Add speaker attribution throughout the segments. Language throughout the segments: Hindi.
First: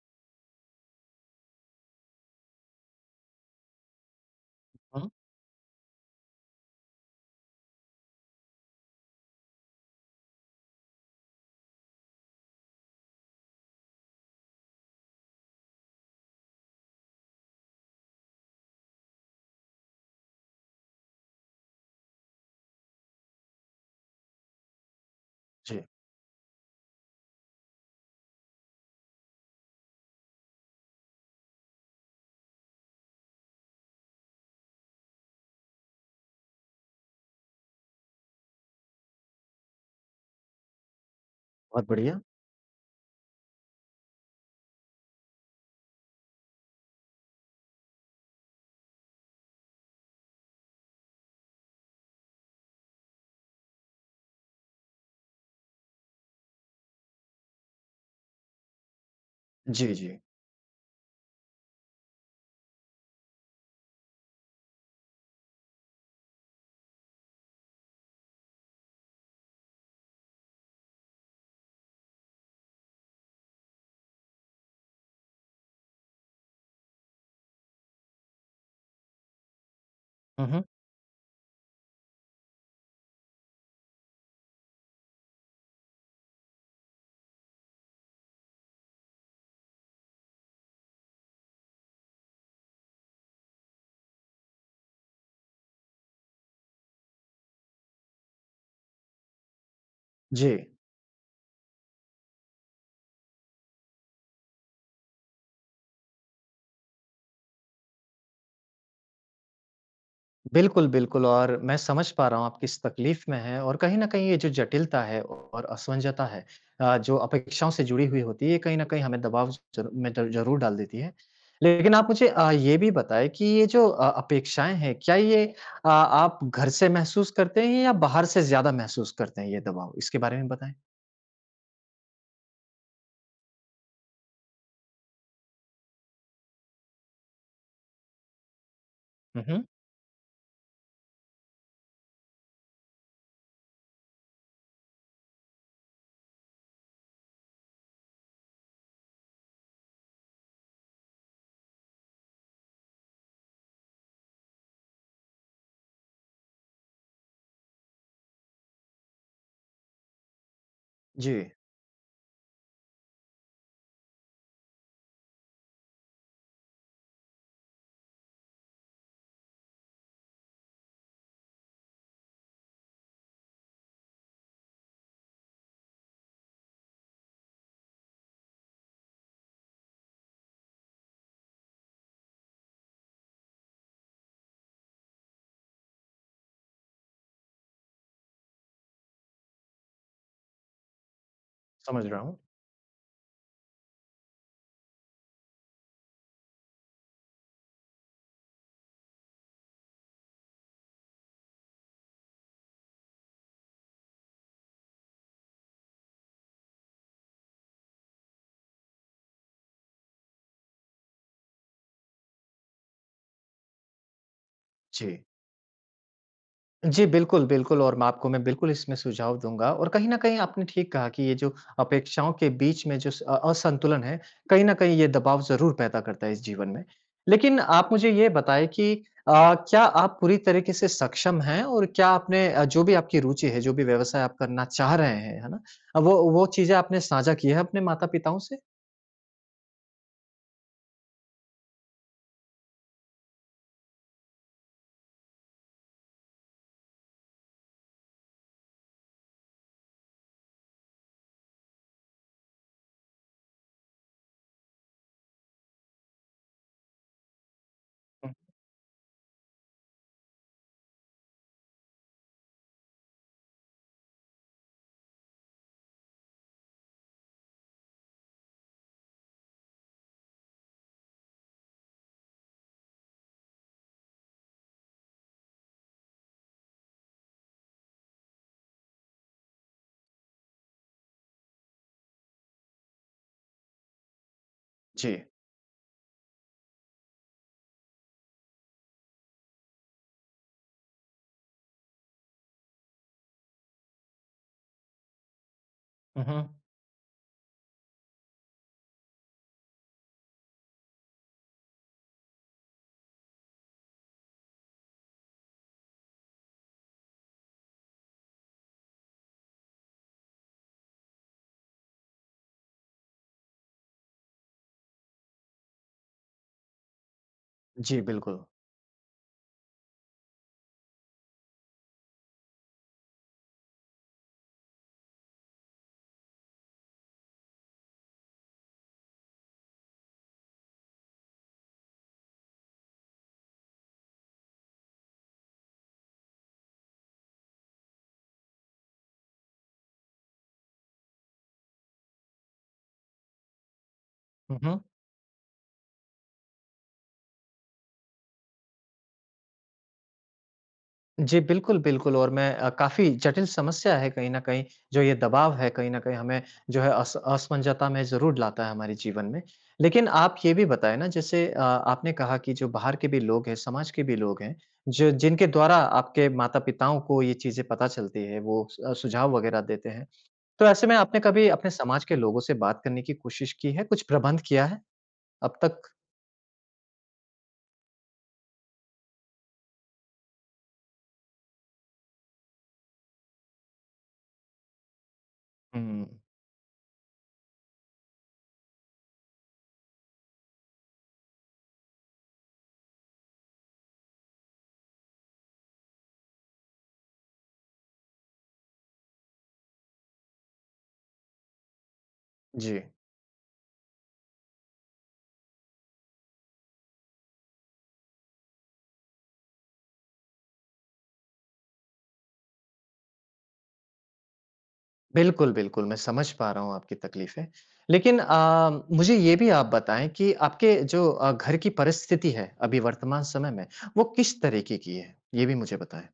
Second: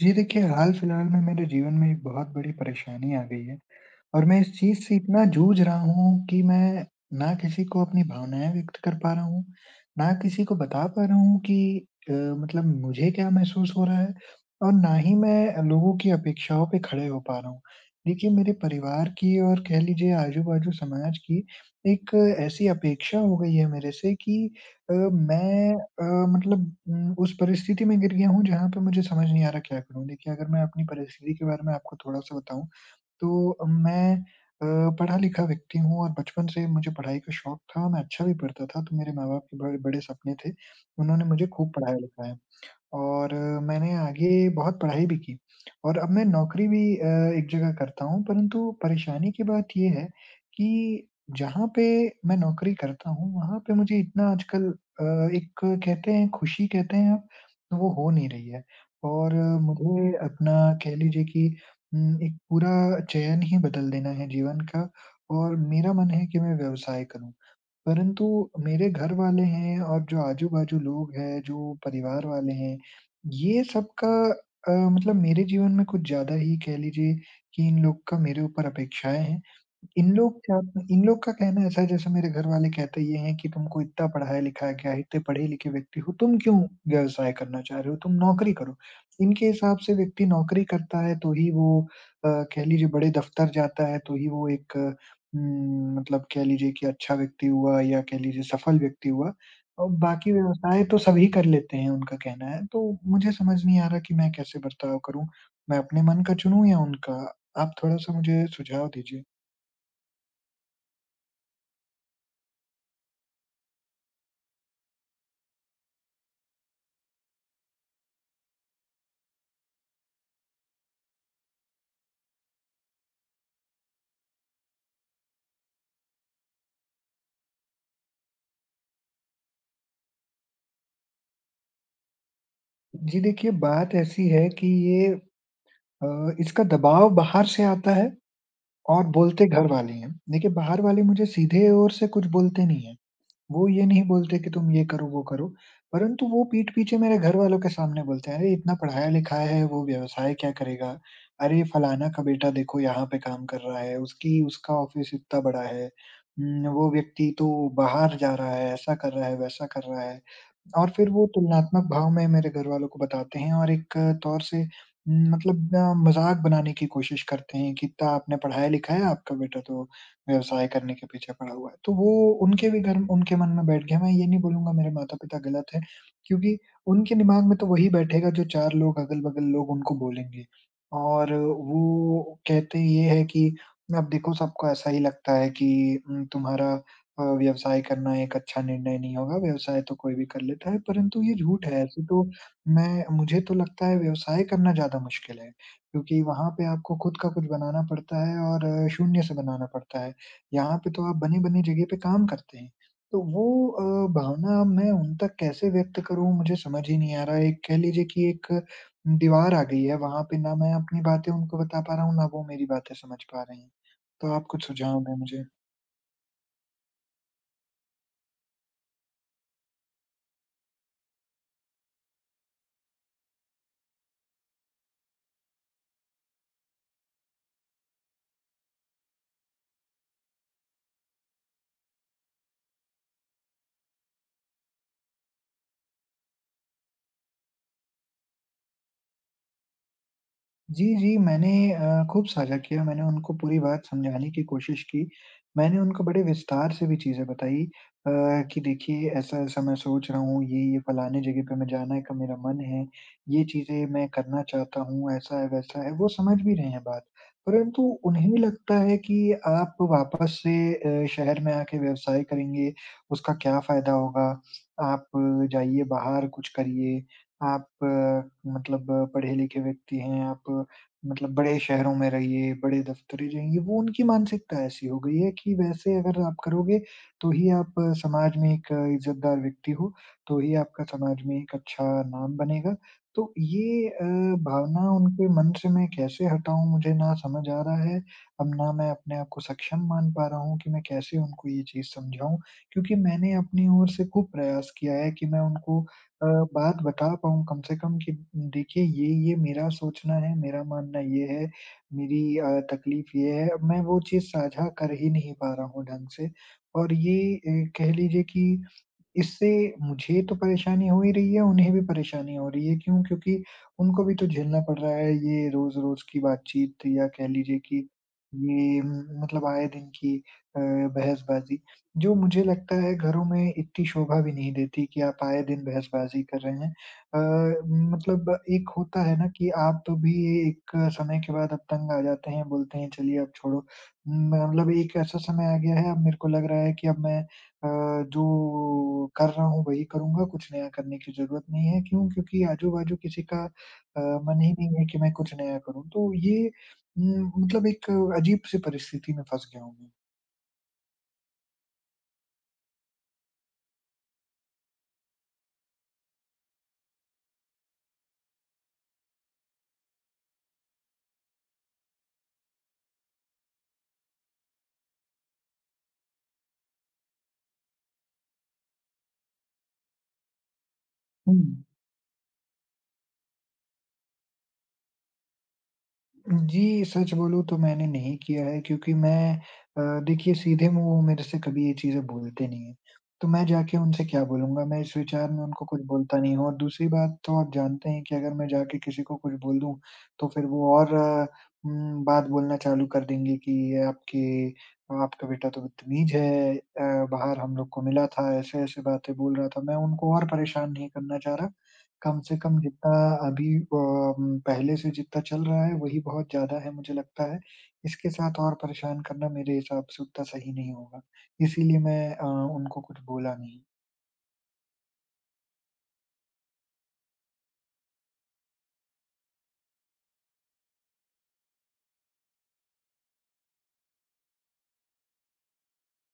Speaker 1: जी देखिए, हाल फिलहाल में मेरे जीवन में एक बहुत बड़ी परेशानी आ गई है। और मैं इस चीज़ से
Speaker 2: हुँ।
Speaker 1: इतना जूझ रहा हूँ कि मैं ना किसी को अपनी भावनाएँ व्यक्त कर पा रहा हूँ, ना किसी को बता पा रहा हूँ कि मतलब मुझे क्या महसूस हो रहा है और ना ही मैं लोगों की अपेक्षाओं पे खड़े हो पा रहा हूँ। देखिए, मेरे परिवार की और कह लीजिए आजू-बाजू समाज की एक ऐसी अपेक्षा हो गई है मेरे से कि अ, मैं
Speaker 2: जी,
Speaker 1: अ, मतलब उम, उस परिस्थिति में गिर गया हूँ जहाँ पे मुझे समझ नहीं आ रहा क्या करूँ? देखिए, अगर मैं अपनी परिस्थिति के बारे में आपको थोड़ा-सा बताऊँ तो मैं अ, पढ़ा-लिखा व्यक्ति हूँ और बचपन से मुझे पढ़ाई का शौक था, मैं अच्छा भी पढ़ता था, तो मेरे माँ-बाप के बड़े बड़े सपने थे। उन्होंने मुझे खूब
Speaker 2: बहुत बढ़िया।
Speaker 1: पढ़ाया-लिखाया। और मैंने आगे बहुत पढ़ाई भी की और अब मैं नौकरी भी एक जगह करता हूँ, परंतु परेशानी की बात ये है कि जहाँ पे मैं नौकरी करता हूँ, वहाँ पे मुझे इतना आजकल एक कहते हैं खुशी कहते हैं आप, तो वो हो नहीं रही है और
Speaker 2: जी,
Speaker 1: मुझे
Speaker 2: जी।
Speaker 1: अपना कह लीजिए कि एक पूरा चयन ही बदल देना है जीवन का और मेरा मन है कि मैं व्यवसाय करूँ। परंतु मेरे घर वाले हैं और जो आजू-बाजू लोग हैं, जो परिवार वाले हैं, ये सबका मतलब मेरे जीवन में कुछ ज़्यादा ही कह लीजिए कि इन लोग का मेरे ऊपर अपेक्षाएँ हैं इन लोग
Speaker 2: हुँ,
Speaker 1: क्या
Speaker 2: हुँ।
Speaker 1: इन लोग का कहना ऐसा है जैसे मेरे घरवाले कहते ये हैं कि तुमको इतना पढ़ाया-लिखाया गया है, इतने पढ़े-लिखे व्यक्ति हो, तुम क्यों व्यवसाय करना चाह रहे हो? तुम नौकरी करो। इनके हिसाब से व्यक्ति नौकरी करता है तो ही वो अ, कह लीजिए बड़े दफ्तर जाता है तो ही वो एक मतलब कह लीजिए कि अच्छा व्यक्ति हुआ या कह लीजिए सफल व्यक्ति हुआ और बाकी
Speaker 2: जी,
Speaker 1: व्यवसाय तो सभी कर लेते हैं उनका कहना है। तो मुझे समझ नहीं आ रहा कि मैं कैसे बर्ताव करूँ? मैं अपने मन का चुनूँ या उनका? आप थोड़ा-सा मुझे सुझाव दीजिए।
Speaker 2: बिल्कुल, बिल्कुल और मैं समझ पा रहा हूँ आप किस तकलीफ़ में हैं और कहीं न कहीं ये जो जटिलता है और असमंजसता है जो अपेक्षाओं से जुड़ी हुई होती है, ये कहीं न कहीं हमें दबाव ज़रू में द ज़रूर डाल देती है। लेकिन आप मुझे ये भी बताएँ कि ये जो अपेक्षाएँ हैं, क्या ये आप घर से महसूस करते हैं या बाहर से ज़्यादा महसूस करते हैं ये दबाव? इसके बारे में बताएँ?
Speaker 1: जी देखिए, बात ऐसी है कि ये अ, इसका दबाव बाहर से आता है और
Speaker 2: हुँ,
Speaker 1: बोलते
Speaker 2: हुँ।
Speaker 1: घर वाले हैं। देखिए, बाहर वाले मुझे सीधे ओर से कुछ बोलते नहीं हैं। वो ये नहीं बोलते कि तुम ये करो, वो करो, परंतु वो पीठ पीछे मेरे घर वालों के सामने बोलते हैं, "अरे! इतना पढ़ाया-लिखा है, वो व्यवसाय क्या करेगा? अरे! फलाना का बेटा देखो यहाँ पे काम कर रहा है, उसकी उसका ऑफ़िस इतना बड़ा है। वो व्यक्ति तो बाहर जा रहा है, ऐसा कर रहा है, वैसा कर रहा है।" और फिर वो
Speaker 2: जी,
Speaker 1: तुलनात्मक भाव में मेरे घरवालों को बताते हैं और एक तौर से न, मतलब अ, मज़ाक बनाने की कोशिश करते हैं कि इतना आपने पढ़ाया-लिखा है, आपका बेटा तो व्यवसाय करने के पीछे पड़ा हुआ है। तो वो उनके भी घर उनके मन में बैठ गया, मैं ये नहीं बोलूँगा मेरे माता-पिता गलत हैं, क्योंकि उनके दिमाग में तो वही बैठेगा जो 4 लोग अगल-बगल लोग उनको बोलेंगे। और वो कहते ये है कि अब देखो सबको ऐसा ही लगता है कि उम, तुम्हारा व्यवसाय करना एक अच्छा निर्णय नहीं होगा, व्यवसाय तो कोई भी कर लेता है, परंतु ये झूठ है, ऐसे
Speaker 2: समझ रहा
Speaker 1: तो
Speaker 2: हूँ।
Speaker 1: मैं मुझे तो लगता है व्यवसाय करना ज़्यादा मुश्किल है, क्योंकि वहाँ पे आपको खुद का कुछ बनाना पड़ता है और शून्य से बनाना पड़ता है। यहाँ पे तो आप बनी-बनी जगह पे काम करते हैं, तो वो भावना मैं उन तक कैसे व्यक्त करूँ, मुझे समझ ही नहीं आ रहा है। एक कह लीजिए कि एक दीवार आ गई है, वहाँ पे ना मैं अपनी बातें उनको बता पा रहा हूँ, ना वो मेरी बातें समझ पा रहे हैं। तो आप कुछ सुझाव दें
Speaker 2: जी।
Speaker 1: मुझे।
Speaker 2: जी, बिल्कुल, बिल्कुल और मैं आपको मैं बिल्कुल इसमें सुझाव दूँगा और कहीं न कहीं आपने ठीक कहा कि ये जो अपेक्षाओं के बीच में जो असंतुलन है, कहीं न कहीं ये दबाव ज़रूर पैदा करता है इस जीवन में। लेकिन आप मुझे ये बताएँ कि अ, क्या आप पूरी तरीके से सक्षम हैं और क्या आपने जो भी आपकी रुचि है, जो भी व्यवसाय आप करना चाह रहे हैं, है ना? वो चीज़ें आपने साझा की है अपने माता-पिताओं से?
Speaker 1: जी, जी, मैंने खूब साझा किया, मैंने उनको पूरी बात समझाने की कोशिश की। मैंने उनको बड़े विस्तार से भी चीज़ें बताई अ, कि देखिए ऐसा-ऐसा मैं सोच रहा हूँ, ये-ये फलाने जगह पे मैं जाने का मेरा मन है, ये चीज़ें मैं करना चाहता हूँ, ऐसा है, वैसा है। वो समझ भी रहे हैं बात, परंतु
Speaker 2: हुँ,
Speaker 1: उन्हें लगता है कि आप वापस से शहर में आके व्यवसाय करेंगे, उसका क्या फ़ायदा होगा? आप जाइए बाहर कुछ करिए। आप मतलब पढ़े-लिखे व्यक्ति हैं, आप मतलब बड़े शहरों में रहिए, बड़े दफ़्तरे जाइए, वो उनकी मानसिकता ऐसी हो गई है कि वैसे अगर आप करोगे, तो ही आप समाज में एक इज़्ज़तदार व्यक्ति हो, तो ही आपका समाज में एक अच्छा नाम बनेगा। तो ये भावना
Speaker 2: जी।
Speaker 1: उनके मन से मैं कैसे हटाऊँ, मुझे ना समझ आ रहा है, अब ना मैं अपने आप को सक्षम मान पा रहा हूँ कि मैं कैसे उनको ये चीज़ समझाऊँ, क्योंकि मैंने अपनी ओर से खूब प्रयास किया है कि मैं उनको
Speaker 2: हुँ,
Speaker 1: अ,
Speaker 2: हुँ।
Speaker 1: बात बता पाऊँ कम से कम कि देखिए ये मेरा सोचना है, मेरा मानना ये है, मेरी तकलीफ ये है। मैं वो चीज़ साझा कर ही नहीं पा रहा हूँ ढंग से और ये कह लीजिए कि इससे मुझे तो परेशानी हो ही रही है, उन्हें भी परेशानी हो रही है। क्यों? क्योंकि उनको भी तो झेलना पड़ रहा है ये रोज़-रोज़ की बातचीत या कह लीजिए कि
Speaker 2: जी, बिल्कुल।
Speaker 1: ये मतलब आए दिन की बहसबाज़ी, जो मुझे लगता है घरों में इतनी शोभा भी नहीं देती कि आप आए दिन बहसबाज़ी कर रहे हैं। अ, मतलब एक होता है ना कि आप तो भी एक समय के बाद अब तंग आ जाते हैं, बोलते हैं चलिए अब छोड़ो। मतलब एक ऐसा समय आ गया है अब मेरे को लग रहा है कि अब मैं अ, जो कर रहा हूँ वही करूँगा, कुछ नया करने की ज़रूरत नहीं है। क्यों? क्योंकि आजू-बाजू किसी का मन ही
Speaker 2: हुँ,
Speaker 1: नहीं
Speaker 2: हुँ।
Speaker 1: है कि मैं कुछ नया करूँ। तो ये मतलब एक अजीब-सी परिस्थिति में फँस गया हूँ मैं।
Speaker 2: जी, बिल्कुल, बिल्कुल और मैं काफ़ी जटिल समस्या है कहीं न कहीं, जो ये दबाव है कहीं न कहीं हमें जो है अस असमंजता में ज़रूर लाता है हमारे जीवन में। लेकिन आप ये भी बताएँ ना जैसे आपने कहा कि जो बाहर के भी लोग हैं, समाज के भी लोग हैं, जो जिनके द्वारा आपके माता-पिताओं को ये चीज़ें पता चलती है, वो सुझाव वगैरह देते हैं। तो ऐसे में आपने कभी
Speaker 1: हुँ।
Speaker 2: अपने समाज के लोगों से बात करने की कोशिश की है? कुछ प्रबंध किया है अब तक?
Speaker 1: जी, सच बोलूँ तो मैंने नहीं किया है क्योंकि मैं देखिए सीधे मुँह वो मेरे से कभी ये चीज़ें बोलते नहीं हैं। तो मैं जाके उनसे क्या बोलूँगा? मैं इस विचार में उनको कुछ
Speaker 2: हुँ,
Speaker 1: बोलता नहीं हूँ और दूसरी बात तो आप जानते हैं कि अगर मैं जाके किसी को कुछ बोल दूँ, तो फिर वो और बात बोलना चालू कर देंगे कि ये आपके आपका बेटा तो बदतमीज़ है बाहर हम लोग को मिला था, ऐसे-ऐसे बातें बोल रहा था। मैं उनको और परेशान नहीं करना चाह रहा। कम से कम
Speaker 2: जी।
Speaker 1: जितना अभी पहले से जितना चल रहा है वही बहुत ज़्यादा है मुझे लगता है। इसके साथ और परेशान करना मेरे हिसाब से उतना सही नहीं होगा। इसीलिए मैं उनको कुछ बोला नहीं।
Speaker 2: बिल्कुल, बिल्कुल, मैं समझ पा रहा हूँ आपकी तकलीफ़ें। लेकिन मुझे ये भी आप बताएँ कि आपके जो घर की परिस्थिति है, अभी वर्तमान समय में, वो किस तरीके की है? ये भी मुझे बताएँ।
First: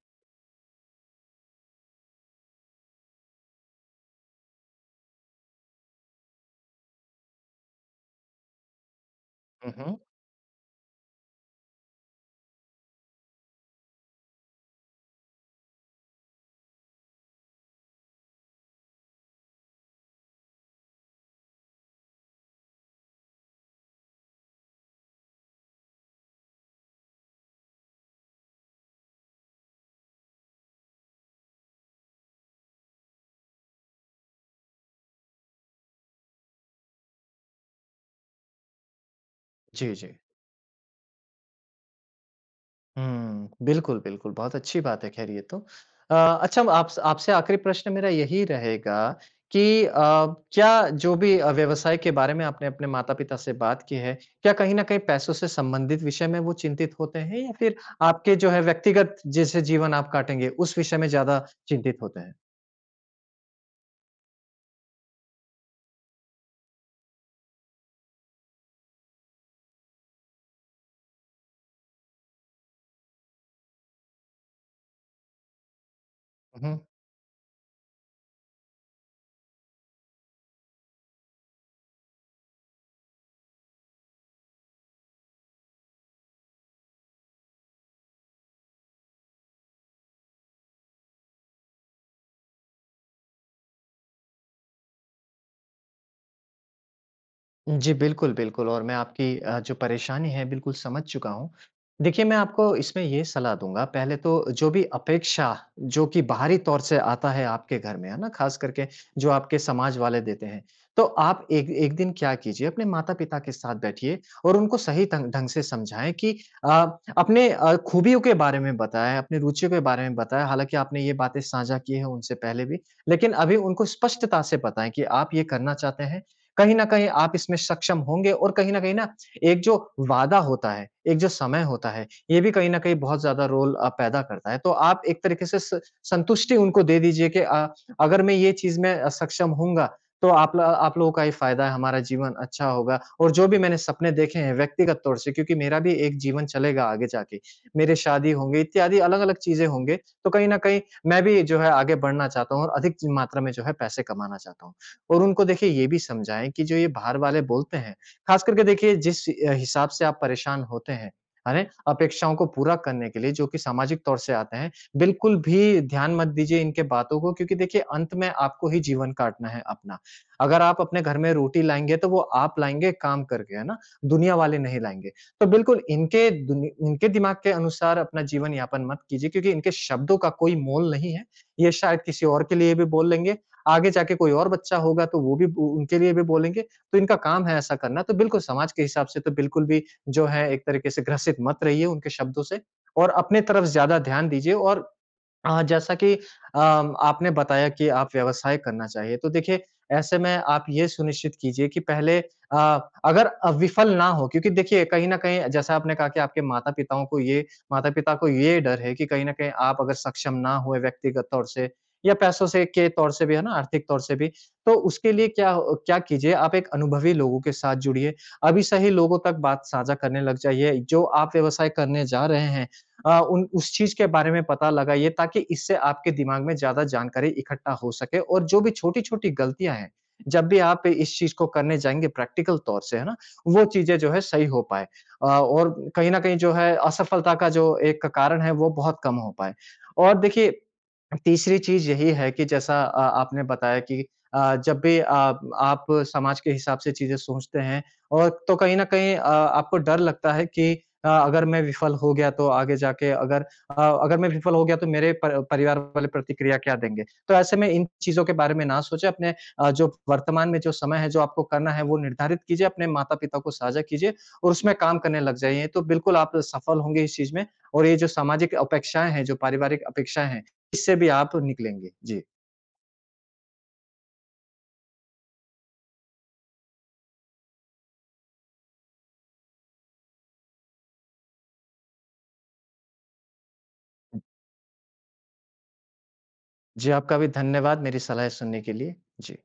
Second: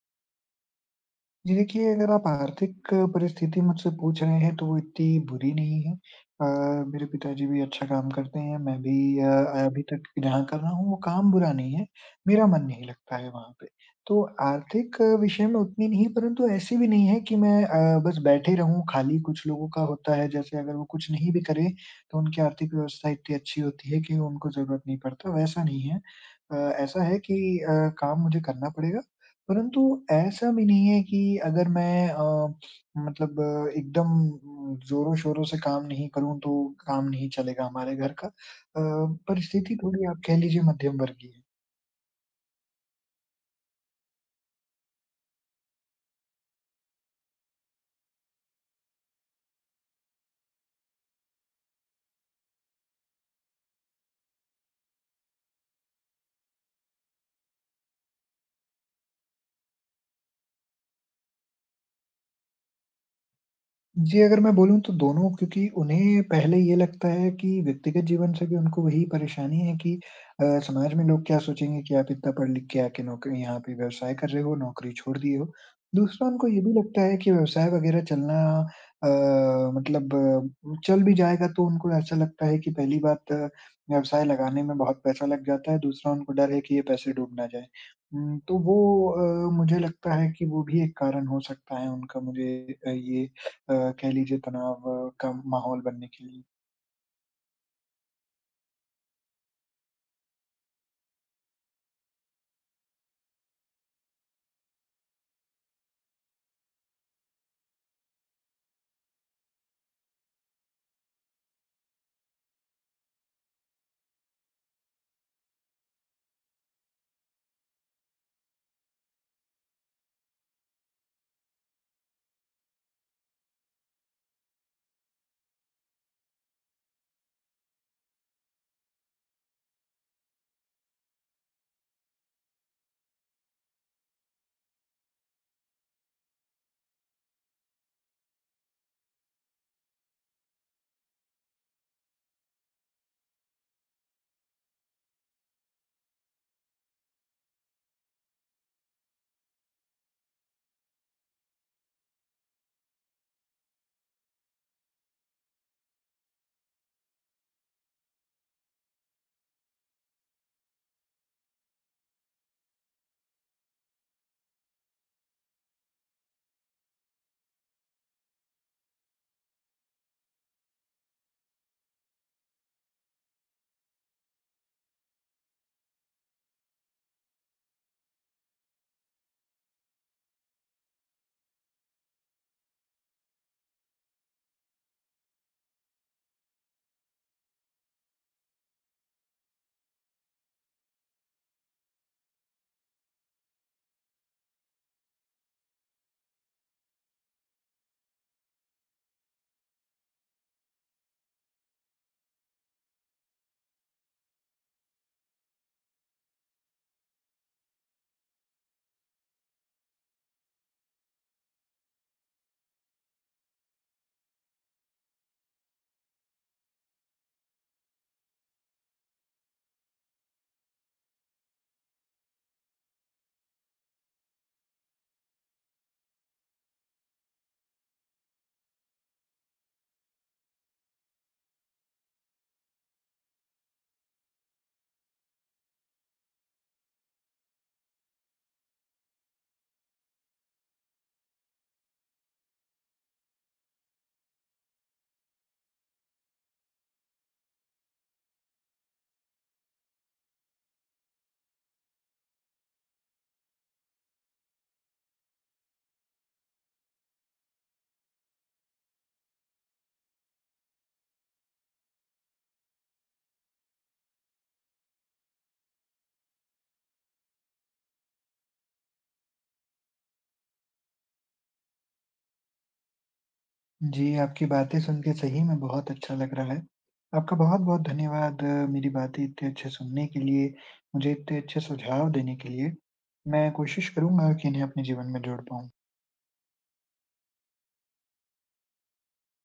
Speaker 1: जी देखिए, अगर आप आर्थिक परिस्थिति मुझसे पूछ रहे हैं, तो वो इतनी बुरी नहीं है। अ, मेरे पिताजी भी अच्छा काम करते हैं, मैं भी अ,
Speaker 2: हुँ,
Speaker 1: अभी
Speaker 2: हुँ।
Speaker 1: तक जहाँ कर रहा हूँ, वो काम बुरा नहीं है, मेरा मन नहीं लगता है वहाँ पे। तो आर्थिक विषय में उतनी नहीं, परंतु ऐसी भी नहीं है कि मैं बस बैठे रहूँ खाली। कुछ लोगों का होता है, जैसे अगर वो कुछ नहीं भी करें, तो उनकी आर्थिक व्यवस्था इतनी अच्छी होती है कि उनको ज़रूरत नहीं पड़ता, वैसा नहीं है। अ, ऐसा है कि अ, काम मुझे करना पड़ेगा। परंतु ऐसा भी नहीं है कि अगर मैं एकदम ज़ोरों-शोरों से काम नहीं करूँ, तो काम नहीं चलेगा हमारे घर का। परिस्थिति
Speaker 2: जी,
Speaker 1: थोड़ी
Speaker 2: जी।
Speaker 1: आप कह लीजिए मध्यम वर्गीय है।
Speaker 2: हुँ, बिल्कुल, बिल्कुल, बहुत अच्छी बात है ख़ैर ये तो। अ, अच्छा आप आपसे आख़िरी प्रश्न मेरा यही रहेगा कि क्या जो भी व्यवसाय के बारे में आपने अपने माता-पिता से बात की है, क्या कहीं न कहीं पैसों से संबंधित विषय में वो चिंतित होते हैं या फिर आपके जो है व्यक्तिगत जैसे जीवन आप काटेंगे, उस विषय में ज़्यादा चिंतित होते
Speaker 1: जी, अगर मैं बोलूँ तो दोनों क्योंकि उन्हें पहले ये लगता है कि व्यक्तिगत जीवन से भी उनको वही परेशानी है कि समाज में लोग क्या सोचेंगे कि आप इतना पढ़ लिख के आके नौकरी यहाँ पे व्यवसाय कर रहे हो, नौकरी छोड़ दिए हो। दूसरा उनको ये भी
Speaker 2: हैं?
Speaker 1: लगता है कि व्यवसाय वगैरह चलना अ, मतलब चल भी जाएगा तो उनको ऐसा लगता है कि पहली बात व्यवसाय लगाने में बहुत पैसा लग जाता है, दूसरा उनको डर है कि ये पैसे डूब ना जाएँ। तो वो मुझे लगता है कि वो भी एक कारण हो सकता है उनका मुझे अ, ये अ, कह लीजिए तनाव का माहौल बनने के लिए।
Speaker 2: जी, बिल्कुल, बिल्कुल और मैं आपकी जो परेशानी है बिल्कुल समझ चुका हूँ। देखिए, मैं आपको इसमें ये सलाह दूँगा, पहले तो जो भी अपेक्षा जो कि बाहरी तौर से आता है आपके घर में, है ना? ख़ास करके जो आपके समाज वाले देते हैं, तो आप एक एक दिन क्या कीजिए, अपने माता-पिता के साथ बैठिए और उनको सही ढंग ढंग से समझाएँ कि अ, अपने खूबियों के बारे में बताएँ, अपनी रुचियों के बारे में बताएँ। हालाँकि आपने ये बातें साझा की हैं उनसे पहले भी, लेकिन अभी उनको स्पष्टता से बताएँ कि आप ये करना चाहते हैं कहीं न कहीं आप इसमें सक्षम होंगे और कहीं न कहीं ना एक जो वादा होता है, एक जो समय होता है, ये भी कहीं न कहीं बहुत ज़्यादा रोल पैदा करता है। तो आप एक तरीके से स संतुष्टि उनको दे दीजिए कि अगर मैं ये चीज़ में सक्षम होऊँगा तो आप लोगों का ही फ़ायदा है, हमारा जीवन अच्छा होगा और जो भी मैंने सपने देखे हैं व्यक्तिगत तौर से क्योंकि मेरा भी एक जीवन चलेगा आगे जाके, मेरे शादी होंगे इत्यादि अलग-अलग चीज़ें होंगे, तो कहीं न कहीं मैं भी जो है आगे बढ़ना चाहता हूँ और अधिक च मात्रा में जो है पैसे कमाना चाहता हूँ। और उनको देखिए ये भी समझाएँ कि जो ये बाहर वाले बोलते हैं, ख़ास करके देखिए जिस हिसाब से आप परेशान होते हैं, है ना? अपेक्षाओं को पूरा करने के लिए जो कि सामाजिक तौर से आते हैं, बिल्कुल भी ध्यान मत दीजिए इनके बातों को क्योंकि देखिए अंत में आपको ही जीवन काटना है अपना। अगर आप अपने घर में रोटी लाएँगे तो वो आप लाएँगे काम करके, है ना? दुनिया वाले नहीं लाएँगे। तो बिल्कुल इनके दिमाग के अनुसार अपना जीवन यापन मत कीजिए क्योंकि इनके शब्दों का कोई मोल नहीं है। ये शायद किसी और के लिए भी बोल लेंगे आगे जाके कोई और बच्चा होगा तो वो भी उ उनके लिए भी बोलेंगे, तो इनका काम है ऐसा करना। तो बिल्कुल समाज के हिसाब से तो बिल्कुल भी जो है एक तरीके से ग्रसित मत रहिए उनके शब्दों से और अपने तरफ ज़्यादा ध्यान दीजिए और जैसा कि आपने बताया कि आप व्यवसाय करना चाहिए, तो देखिए ऐसे में आप ये सुनिश्चित कीजिए कि पहले अगर विफल ना हो क्योंकि देखिए कहीं न कहीं जैसा आपने कहा कि आपके माता-पिताओं को ये माता-पिता को ये डर है कि कहीं न कहीं आप अगर सक्षम ना हुए व्यक्तिगत तौर से या पैसों से के तौर से भी, है ना? आर्थिक तौर से भी, तो उसके लिए क्या कीजिए आप एक अनुभवी लोगों के साथ जुड़िए। अभी से ही लोगों तक बात साझा करने लग जाइए, जो आप व्यवसाय करने जा रहे हैं, उन उस चीज़ के बारे में पता लगाइए ताकि इससे आपके दिमाग में ज़्यादा जानकारी इकट्ठा हो सके और जो भी छोटी-छोटी गलतियाँ हैं, जब भी आप इस चीज़ को करने जाएँगे प्रैक्टिकल तौर से, है ना? वो चीज़ें जो है सही हो पाएँ और कहीं न कहीं जो है असफलता का जो एक कारण है वो बहुत कम हो पाए। और देखिए, तीसरी चीज़ यही है कि जैसा आपने बताया कि जब भी आप समाज के हिसाब से चीज़ें सोचते हैं और तो कहीं न कहीं आपको डर लगता है कि अगर मैं विफल हो गया तो आगे जाके अगर अ, अगर मैं विफल हो गया तो मेरे पर परिवार वाले प्रतिक्रिया क्या देंगे? तो ऐसे में इन चीज़ों के बारे में ना सोचें अपने जो वर्तमान में जो समय है, जो आपको करना है वो निर्धारित कीजिए, अपने माता-पिता को साझा कीजिए और उसमें काम करने लग जाइए, तो बिल्कुल आप सफल होंगे इस चीज़ में और ये जो सामाजिक अपेक्षाएँ हैं, जो पारिवारिक अपेक्षाएँ हैं, इससे भी आप निकलेंगे। जी।
Speaker 1: जी, आपकी बातें सुन के सही में बहुत अच्छा लग रहा है। आपका बहुत-बहुत धन्यवाद मेरी बातें इतने अच्छे सुनने के लिए, मुझे इतने अच्छे सुझाव देने के लिए। मैं कोशिश करूँगा कि इन्हें अपने जीवन में जोड़ पाऊँ।
Speaker 2: जी, आपका भी धन्यवाद मेरी सलाह सुनने के लिए। जी।